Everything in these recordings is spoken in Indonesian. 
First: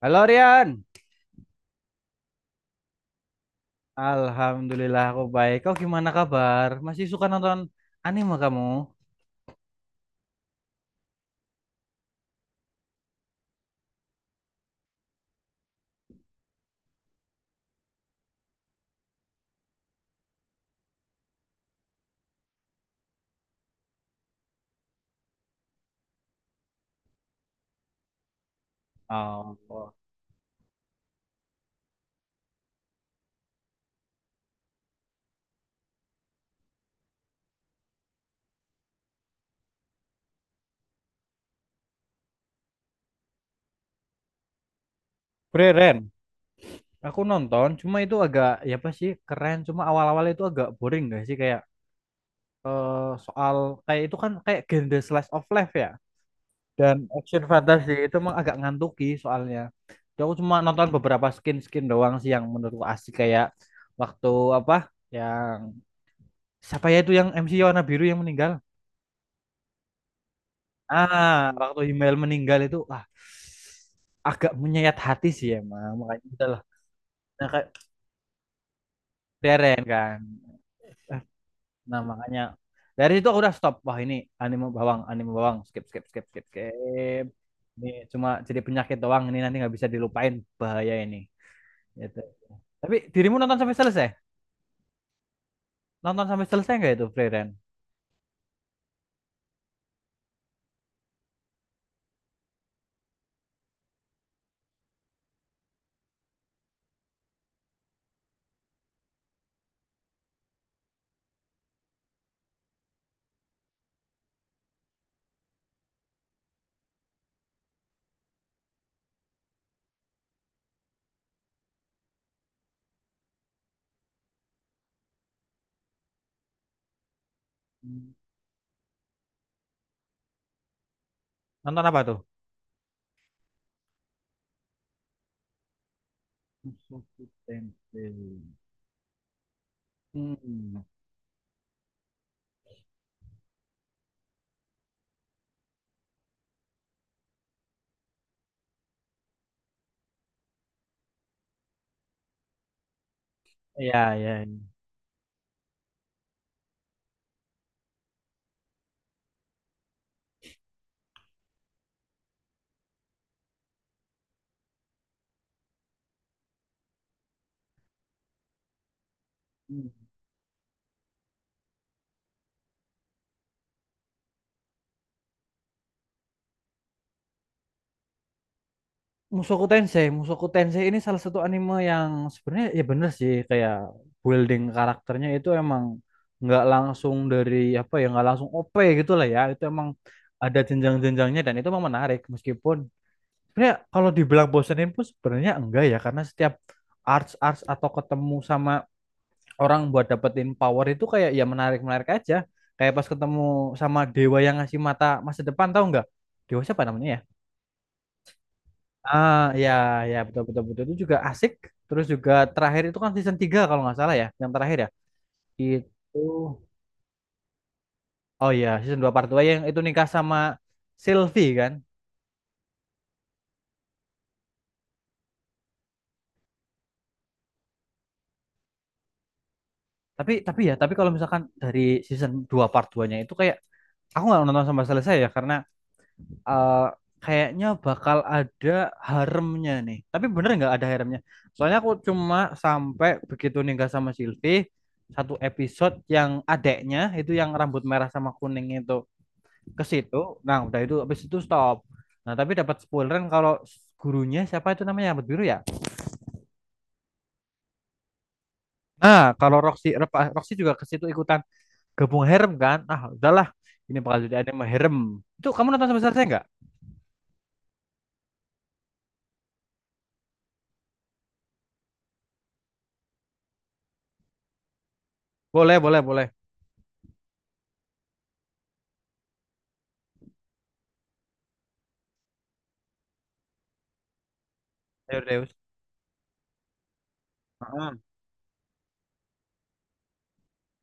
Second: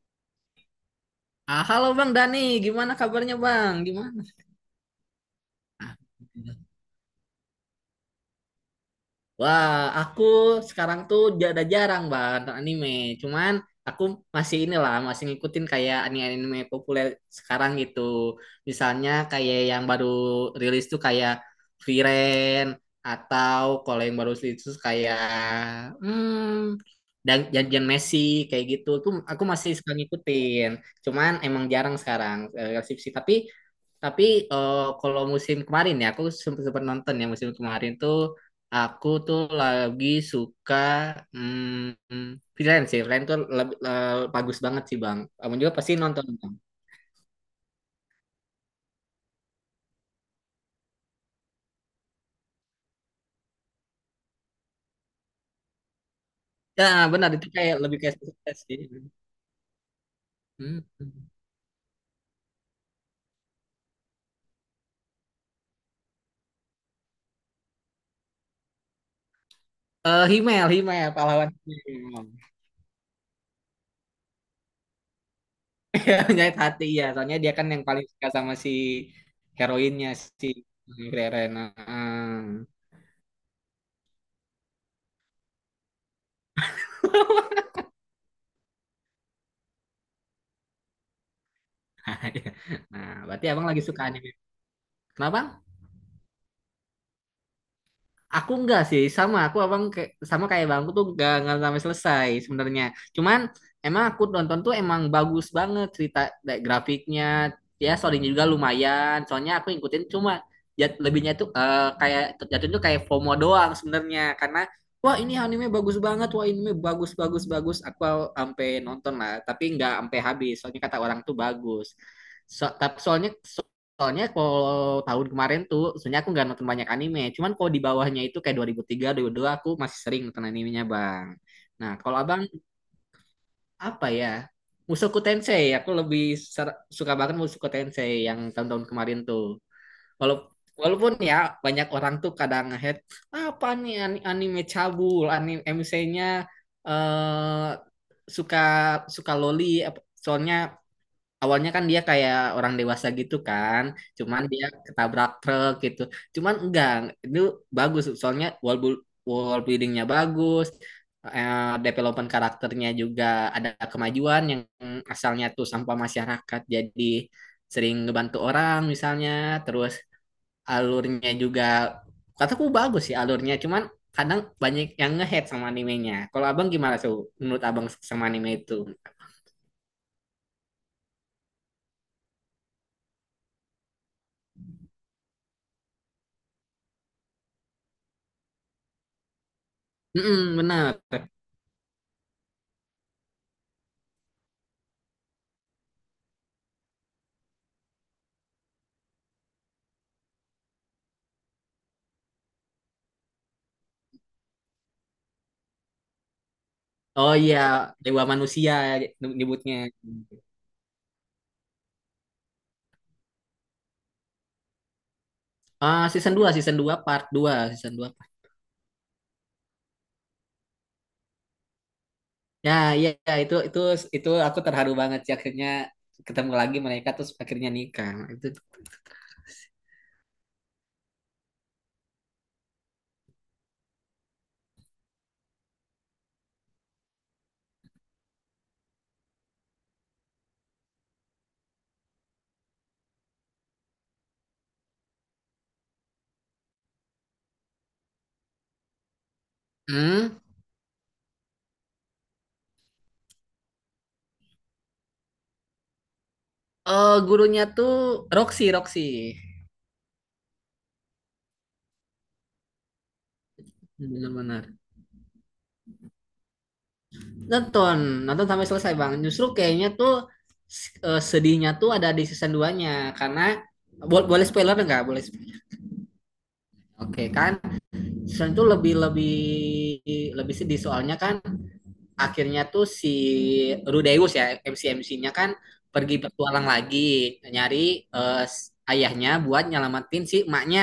Halo Rian. Ah, halo Bang Dani, gimana kabarnya Bang? Gimana? Alhamdulillah aku baik. Kau gimana kabar? Masih suka nonton anime kamu? Wah, aku sekarang tuh jarang Bang nonton anime. Cuman aku masih inilah, masih ngikutin kayak anime-anime populer sekarang gitu. Misalnya kayak yang baru rilis tuh kayak Frieren, atau kalau yang baru rilis tuh kayak hmm, dan janjian Messi kayak gitu. Tuh aku masih suka Oh, ngikutin. Cuman emang jarang sekarang skripsi. Tapi, kalau musim kemarin ya, aku sempat sempat nonton ya musim kemarin tuh aku tuh lagi suka hmm, freelance sih. Freelance tuh lebih, bagus banget sih Bang. Kamu juga pasti keren. nonton Bang. Aku nonton, cuma itu agak ya apa sih keren. Cuma awal-awal itu agak boring gak sih kayak eh, soal kayak itu kan kayak genre slice of life ya Ya dan benar action itu kayak fantasi lebih itu kayak emang agak sukses sih. ngantuki soalnya. Jadi aku cuma Hmm. nonton beberapa skin-skin doang sih yang menurutku asik kayak waktu apa yang siapa ya itu yang MC warna biru yang meninggal? Himmel, Himmel, Ah, pahlawan waktu Himmel Himmel. meninggal itu ah agak menyayat hati sih emang makanya Menyayat udahlah hati ya, soalnya nah, dia kan kayak yang paling suka sama si Deren heroinnya kan. si Eh, Reren. nah makanya dari situ aku udah stop, wah ini anime bawang, anime bawang, skip skip skip skip skip, ini cuma jadi penyakit doang ini nanti nggak bisa dilupain, bahaya ini gitu. Nah, iya. Tapi Nah, dirimu berarti nonton abang sampai lagi suka selesai, anime. Kenapa? nonton sampai selesai nggak itu Deren? Aku enggak sih, sama aku abang kayak sama kayak bangku tuh enggak sampai selesai sebenarnya. Cuman emang aku nonton tuh emang bagus banget cerita grafiknya, ya storynya juga lumayan. Soalnya aku ngikutin cuma lebihnya tuh kayak jatuhnya tuh kayak FOMO doang sebenarnya, karena wah ini anime bagus banget, wah anime bagus bagus bagus. Aku sampai nonton lah, tapi enggak sampai habis. Soalnya kata orang tuh bagus. So, tapi soalnya Soalnya kalau tahun kemarin tuh, sebenarnya aku nggak nonton banyak anime. Cuman kalau di Hmm. bawahnya itu kayak 2003, 2002, aku masih sering nonton animenya, Bang. Nonton Nah, apa kalau tuh? abang, apa ya? Mushoku Tensei, aku lebih suka Mushoku banget Mushoku Tensei yang Tensei. tahun-tahun kemarin tuh. Walau- Hmm, walaupun ya, banyak orang tuh kadang apa nih, anime cabul, anime MC-nya eh suka suka loli, soalnya awalnya kan dia kayak orang dewasa gitu kan, ya, cuman ya. dia ketabrak truk gitu. Cuman enggak, itu bagus soalnya wall buildingnya bagus, eh, development karakternya juga ada kemajuan yang asalnya tuh sampah masyarakat jadi sering ngebantu orang misalnya, Ya. terus alurnya juga kataku bagus sih alurnya, cuman kadang banyak yang ngehead sama animenya. Kalau abang gimana tuh, menurut abang sama anime itu? Mushoku Tensei, Mushoku Tensei ini salah satu anime yang sebenarnya ya bener sih kayak building karakternya itu emang nggak langsung dari apa ya, nggak langsung OP gitu lah ya, itu emang Mm, ada benar. jenjang-jenjangnya dan itu emang menarik, meskipun sebenarnya kalau dibilang bosenin pun sebenarnya enggak ya, karena setiap arts arts atau ketemu sama orang buat dapetin power itu kayak ya menarik menarik aja, kayak pas ketemu sama dewa yang ngasih mata masa depan tahu nggak, dewa siapa namanya ya? Oh iya, Dewa Manusia Ah, ya, nyebutnya. ya, betul, betul, betul. Itu juga asik. Terus juga terakhir itu kan season 3 kalau nggak salah ya, yang terakhir ya. Ah, Itu, season 2 part 2 season dua. oh ya, season 2 part 2 yang itu nikah sama Sylvie kan. Ya, iya iya, itu aku terharu banget sih akhirnya ketemu lagi mereka terus akhirnya nikah. Itu. Tapi ya, tapi kalau misalkan dari season 2 part 2-nya itu kayak, aku nggak nonton sampai selesai ya, karena eh, kayaknya bakal ada haremnya nih. Tapi bener nggak ada haremnya? Soalnya aku cuma sampai begitu nikah sama Sylvie, satu episode yang adeknya itu yang rambut merah sama kuning itu, ke situ. Hmm? Nah, udah itu habis itu stop. Nah, tapi dapat spoileran kalau gurunya siapa itu namanya rambut biru ya. Oh, gurunya tuh Roxy, Roxy. Nah, kalau Roxy Rep- Roxy juga ke situ ikutan gabung harem kan. Ah, udahlah. Ini bakal jadi anime Benar-benar. harem. Itu kamu nonton sampai selesai nggak? Nonton, nonton sampai selesai, Bang. Justru kayaknya tuh sedihnya tuh ada di season duanya karena boleh spoiler nggak? Boleh. Spoiler. Boleh, boleh, boleh. Oke, kan? Season itu lebih lebih lebih sedih soalnya kan akhirnya tuh si Rudeus ya Ayo MC-MC-nya kan Deus. pergi petualang lagi, nyari Heeh. eh, ayahnya buat nyelamatin si emaknya.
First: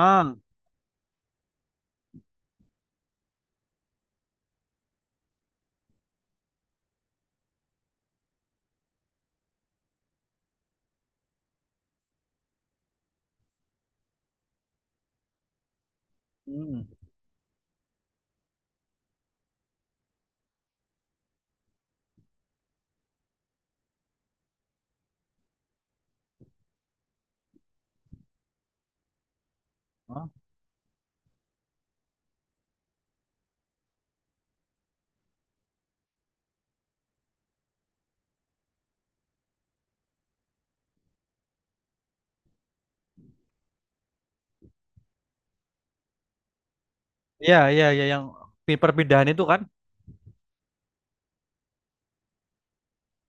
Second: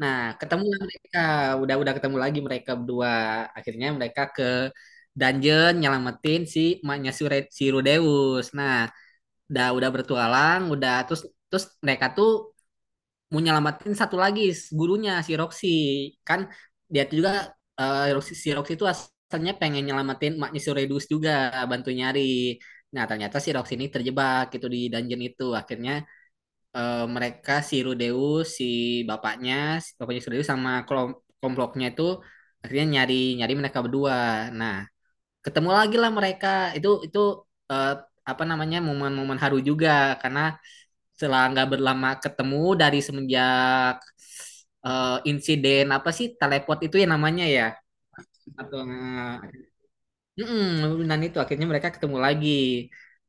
Nah, ketemu lah mereka, udah-udah ketemu lagi mereka berdua. Akhirnya mereka ke dungeon nyelamatin si emaknya si Rudeus. Nah, udah bertualang, udah terus, mereka tuh mau nyelamatin satu lagi, gurunya si Roxy kan. Hmm. Dia tuh juga, Roxy, si Roxy itu asalnya pengen nyelamatin maknya si Redus, juga bantu nyari. Nah, ternyata si Roxy ini terjebak gitu di dungeon itu. Akhirnya, mereka si Rudeus, si bapaknya, si Heeh. Rudeus sama kelompoknya itu akhirnya nyari nyari mereka berdua. Nah, ketemu lagi lah mereka. itu itu eh, Apa namanya, momen-momen haru juga, karena setelah nggak berlama ketemu dari semenjak insiden, apa sih, teleport itu ya namanya Iya, ya, iya, iya, yang pi- atau perpindahan itu kan. Mm-mm, dan itu akhirnya mereka ketemu lagi.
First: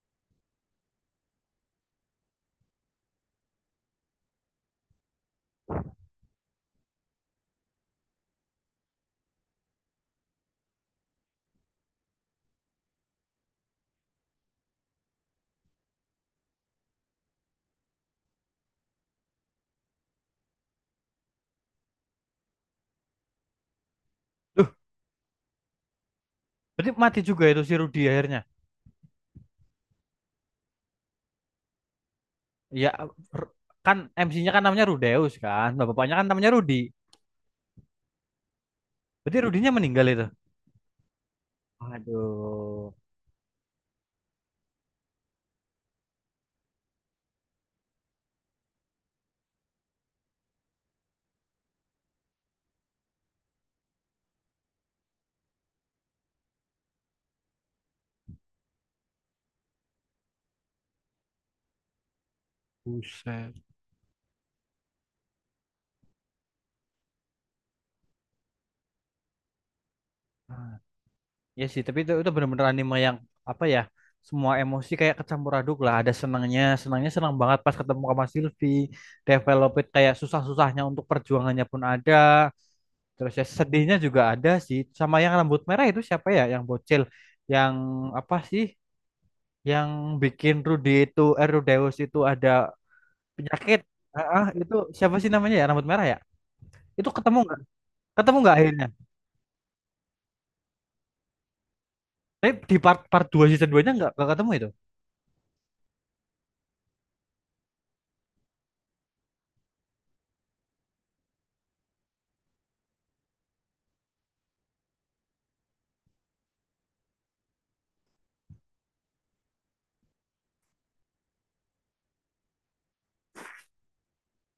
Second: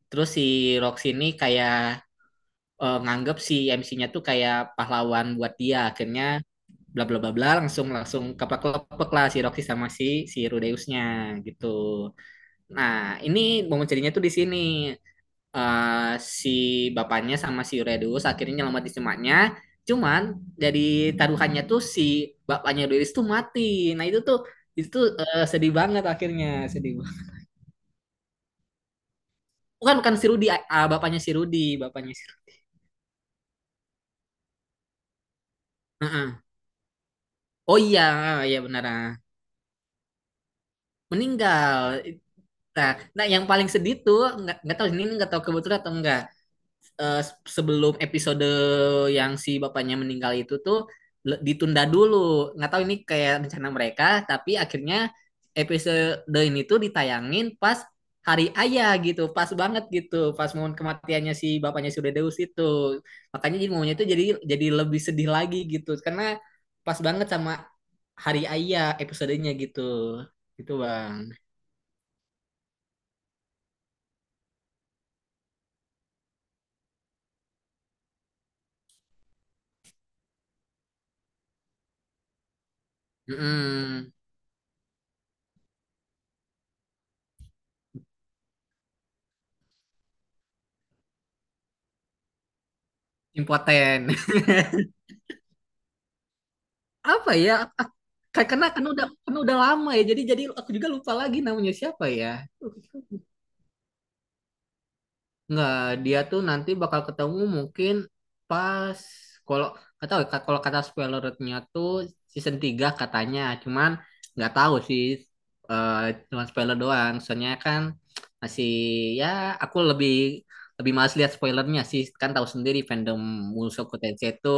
Terus si Rox ini kayak nganggep si MC-nya tuh kayak pahlawan buat dia, akhirnya bla bla bla bla, langsung langsung keplek-keplek lah si Roxy sama si si Rudeusnya gitu. Nah, ini momen ceritanya tuh di sini, eh, si bapaknya sama si Redus akhirnya nyelamatin si emaknya. Cuman dari taruhannya tuh si bapaknya Redus tuh mati. Nah itu tuh, Duh, sedih banget akhirnya, sedih berarti mati banget. juga itu si Rudy akhirnya. Bukan bukan si Rudy, ah, bapaknya si Rudy, bapaknya si Rudy. Iya, r- kan MC-nya kan namanya Rudeus kan. Nah, bapaknya kan Heeh. namanya Rudi. Oh iya, iya benar. Ah. Berarti Rudinya meninggal itu. Meninggal. Nah, Aduh. nah yang paling sedih tuh nggak tahu, ini nggak tahu kebetulan atau enggak. eh, Sebelum episode yang si bapaknya meninggal itu tuh ditunda dulu. Nggak tahu ini kayak rencana mereka, tapi akhirnya episode ini tuh ditayangin pas hari ayah gitu, pas banget gitu, pas momen kematiannya si bapaknya Deus itu. Buset. Makanya jadi momennya itu jadi, lebih sedih lagi gitu, karena pas banget sama hari ayah episodenya gitu. Gitu, Bang. Ya sih, tapi itu benar-benar anime yang apa ya? Semua emosi kayak kecampur aduk lah. Ada senangnya, senangnya senang banget pas ketemu sama Sylvie. Develop kayak susah-susahnya untuk perjuangannya pun ada. Terus ya sedihnya Mm-mm. juga ada sih. Sama yang rambut merah itu siapa ya? Yang bocil, yang apa sih? Yang bikin Rudy itu, Rudeus itu ada penyakit. Impoten. Ah, ah, itu siapa sih namanya ya? Rambut merah ya? Itu Apa ketemu ya? nggak? Ak- Ketemu kayak, nggak akhirnya? Karena udah lama ya. Jadi, aku juga lupa lagi namanya siapa ya. Tapi di part part 2 season 2-nya nggak ketemu itu. Nggak, dia tuh nanti bakal ketemu mungkin pas, kalau nggak tahu ya, kalau kata spoilernya tuh season 3 katanya. Cuman nggak tahu sih, eh cuman spoiler doang. Soalnya kan masih ya, aku lebih lebih males lihat spoilernya sih, kan tahu sendiri fandom Mushoku Tensei itu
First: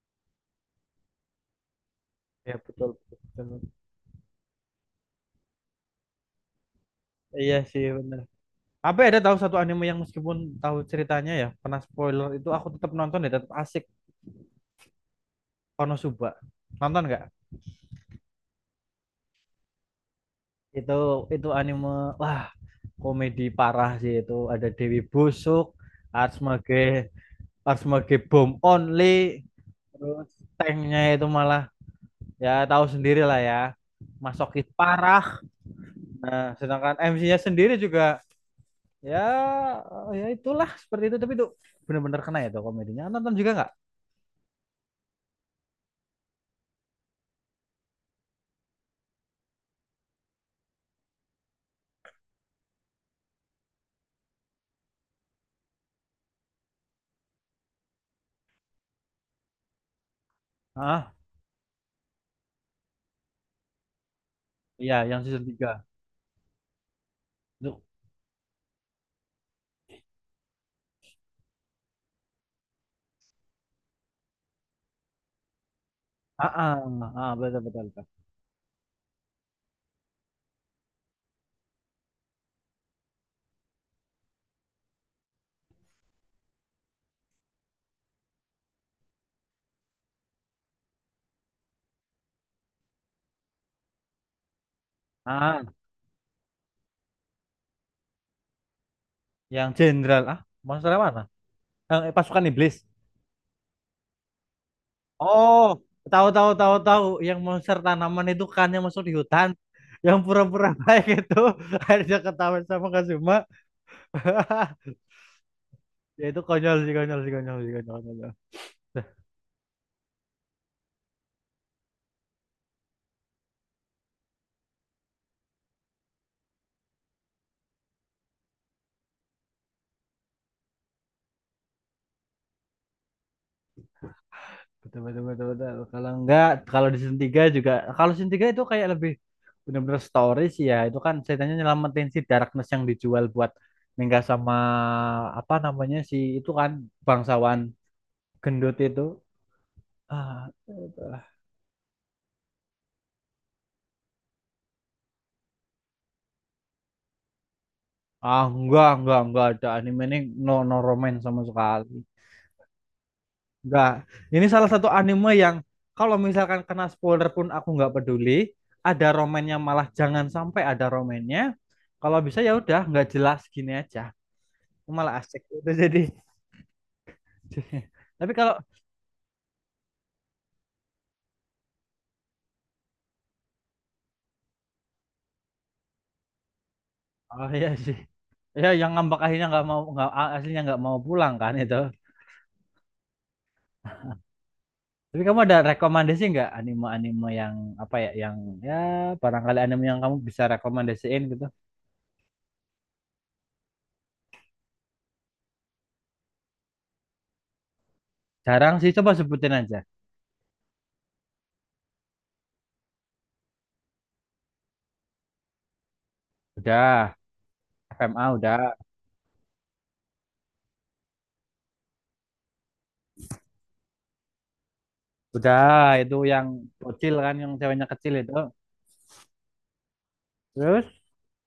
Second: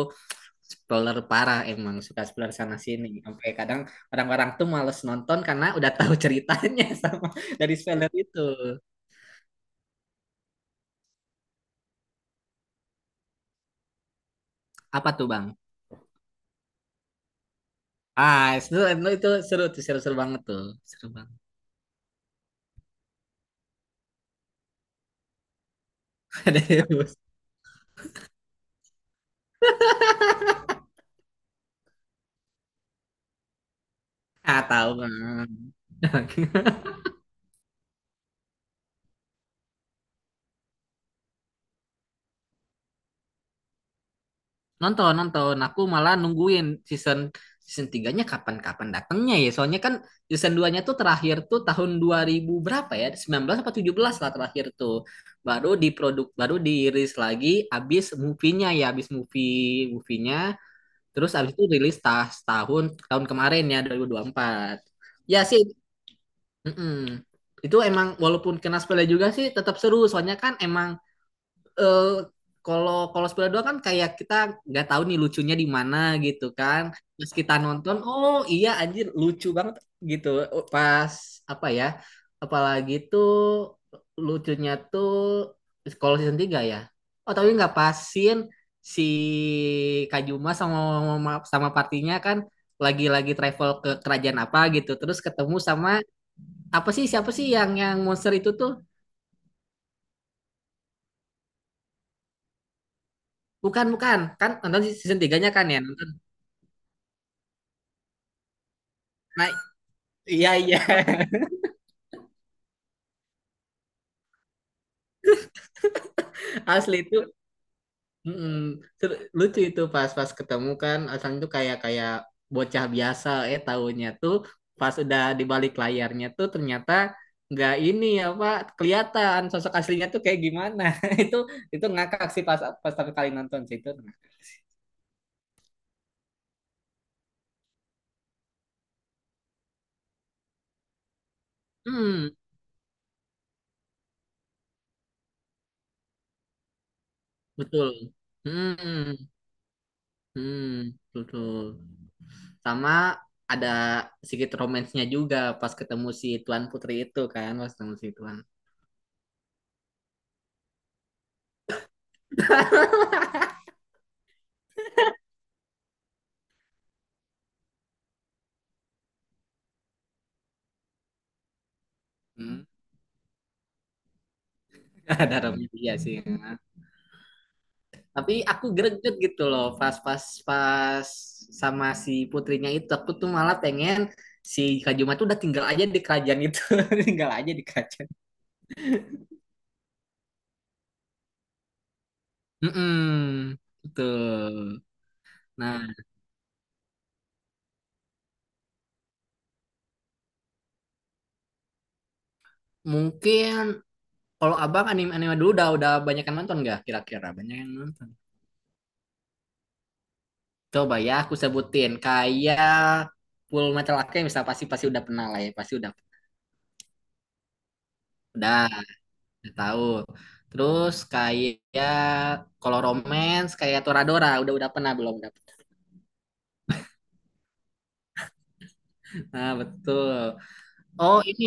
spoiler parah, emang suka spoiler Ya sana betul, sini betul, sampai betul. kadang orang-orang tuh males nonton karena udah tahu ceritanya, sama Iya dari sih spoiler benar. itu. Apa ada tahu satu anime yang meskipun tahu ceritanya ya, pernah spoiler itu aku tetap nonton ya, tetap asik. Apa tuh Bang? Konosuba. Nonton nggak? Ah, itu seru tuh, seru-seru banget tuh, seru Itu banget. itu anime wah, komedi parah sih itu. Ada Dewi Busuk, Arsmage, Arsmage Bomb Only, terus tanknya itu malah ya tahu sendiri lah ya. Ah, Masokis tahu Bang. parah. Nah, sedangkan MC-nya sendiri juga ya ya itulah seperti itu tapi itu bener-bener kena ya tuh komedinya. Ah, nonton juga nggak? Nonton, nonton. Aku malah nungguin season, tiganya kapan-kapan datangnya ya. Soalnya kan season duanya tuh terakhir tuh tahun 2000 berapa ya? 19 apa 17 lah terakhir tuh. Baru diproduk baru dirilis lagi abis movie-nya ya, abis movie-nya. Ah Terus abis itu rilis, tahun tahun kemarin ya, 2024. iya yang Ya season sih. 3 Mm-mm. tuh. Itu emang walaupun kena spoiler juga sih tetap seru. Soalnya kan emang, eh, kalau kalau Spiral 2 kan kayak kita nggak tahu nih lucunya di mana Ah, gitu ah, kan. ah, Pas kita betul, betul, nonton, betul. oh iya anjir lucu banget gitu. Pas apa ya? Apalagi tuh lucunya tuh kalau season 3 ya. Oh tapi nggak pasin si Kajuma sama sama partinya kan lagi-lagi travel ke kerajaan apa gitu. Terus ketemu Ah sama, apa sih, siapa sih, yang monster itu tuh? yang jenderal, ah monster yang mana, yang pasukan iblis? Bukan bukan kan nonton season 3-nya Oh, kan ya. tahu tahu tahu tahu, yang monster tanaman itu kan yang masuk di hutan, Nah, yang iya pura-pura iya. baik itu akhirnya ketahuan sama Kazuma. Ya itu konyol sih, Asli konyol sih itu. konyol sih konyol, konyol. Mm-mm. Lucu itu pas pas ketemu kan Asan tuh kayak kayak bocah biasa, tahunya tuh pas udah di balik layarnya tuh ternyata nggak, ini apa, kelihatan sosok aslinya tuh kayak gimana. Itu, ngakak sih pas pas pertama kali nonton sih itu. Betul, betul, betul, betul. Kalau enggak, kalau di season 3 juga, kalau season 3 itu kayak lebih benar-benar story sih ya. Itu kan ceritanya nyelamatin si Hmm. Darkness yang dijual buat nikah sama apa namanya si itu kan bangsawan Betul. gendut itu. Hmm. Ah, Hmm. itu Betul. Sama, ada sedikit romansnya juga pas ketemu si Tuan Putri itu kan, pas ketemu si Tuan. ah enggak, ada anime ini no no romance sama sekali. Enggak. Ini salah satu anime yang kalau misalkan kena spoiler pun aku nggak peduli. Ada romannya, malah jangan sampai ada romannya. Kalau bisa ya Hmm. udah nggak jelas gini aja. Malah Ada asik Robby itu iya jadi. sih. Tapi Tapi kalau aku greget gitu loh pas pas pas sama si putrinya itu. Aku tuh malah pengen si Kak Juma tuh udah tinggal aja di kerajaan itu, tinggal oh aja di iya sih. kerajaan. Ya yang ngambek akhirnya nggak mau, nggak aslinya nggak mau pulang kan itu. Mm-mm, betul. Tapi kamu ada Nah, rekomendasi nggak anime-anime yang apa ya yang ya barangkali anime yang kamu bisa rekomendasiin gitu. mungkin kalau Abang anime-anime dulu udah banyak yang nonton gak kira-kira? Banyak yang nonton. Jarang sih, coba sebutin aja. Coba ya aku sebutin kayak Full Metal Alchemist pasti pasti udah pernah lah ya, pasti Udah, FMA udah udah. udah tahu. Terus kayak kalau romance kayak Toradora udah pernah belum dapet. Udah, itu yang kecil kan, yang ceweknya kecil itu. Nah, betul. Terus, Oh, ini,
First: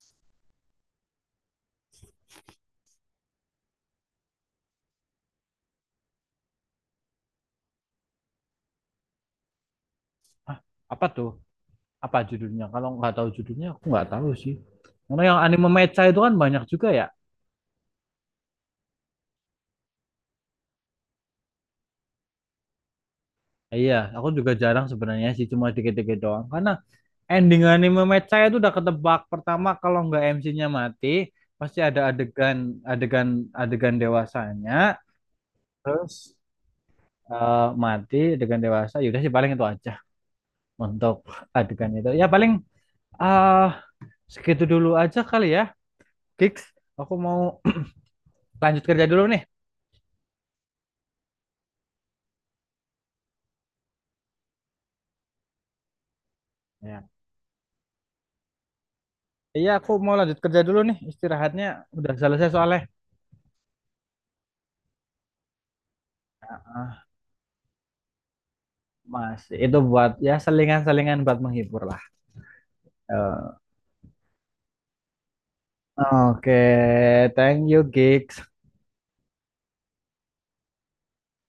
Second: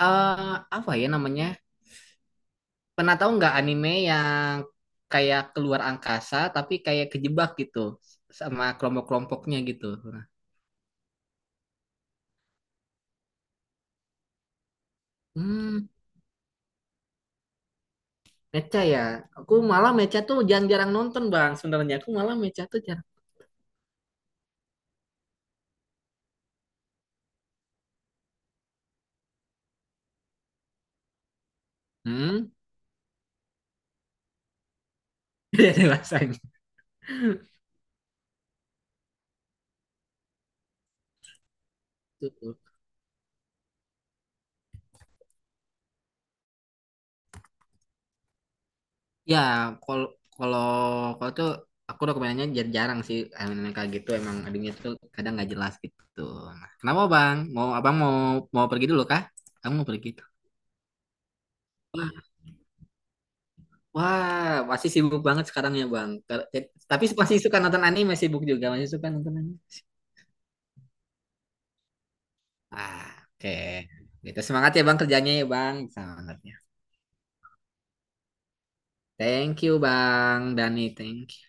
eh apa ya namanya? Pernah tahu nggak anime yang kayak keluar angkasa tapi kayak kejebak gitu sama kelompok-kelompoknya gitu. Nah, ah, apa tuh? Apa judulnya? Kalau nggak tahu judulnya, aku nggak tahu sih. Karena yang anime hmm, mecha itu kan banyak juga ya. mecha ya. Aku malah mecha tuh jarang-jarang nonton, Bang. Sebenarnya aku malah mecha tuh jarang. Iya, aku juga jarang sebenarnya sih, cuma dikit-dikit doang. Karena ending anime mecha itu udah ketebak. Pertama, kalau nggak MC-nya mati, pasti ada Hmm. adegan adegan adegan dewasanya. Jadi Terus rasanya. Mati adegan dewasa. Yaudah sih paling itu aja untuk adegan itu. Ya paling ah segitu dulu aja kali ya. Kiks, aku mau lanjut kerja dulu Ya, nih. kalau kalau kalau tuh aku dokumennya jarang sih anime kayak gitu, emang adanya tuh kadang nggak jelas gitu. Nah, kenapa Ya. Bang? Mau Abang mau mau pergi dulu kah? Iya, Kamu mau aku pergi mau tuh. lanjut kerja dulu nih. Istirahatnya udah Wah, selesai soalnya. wah, pasti sibuk banget sekarang ya Bang. Tapi Ah, masih suka nonton anime sibuk juga, masih suka nonton Mas, anime. itu buat ya selingan-selingan buat menghibur lah. Ah, oke. Eh, Gitu semangat ya Bang kerjanya ya Bang, semangatnya. oke, thank you, Gigs. Thank you Bang Dani, thank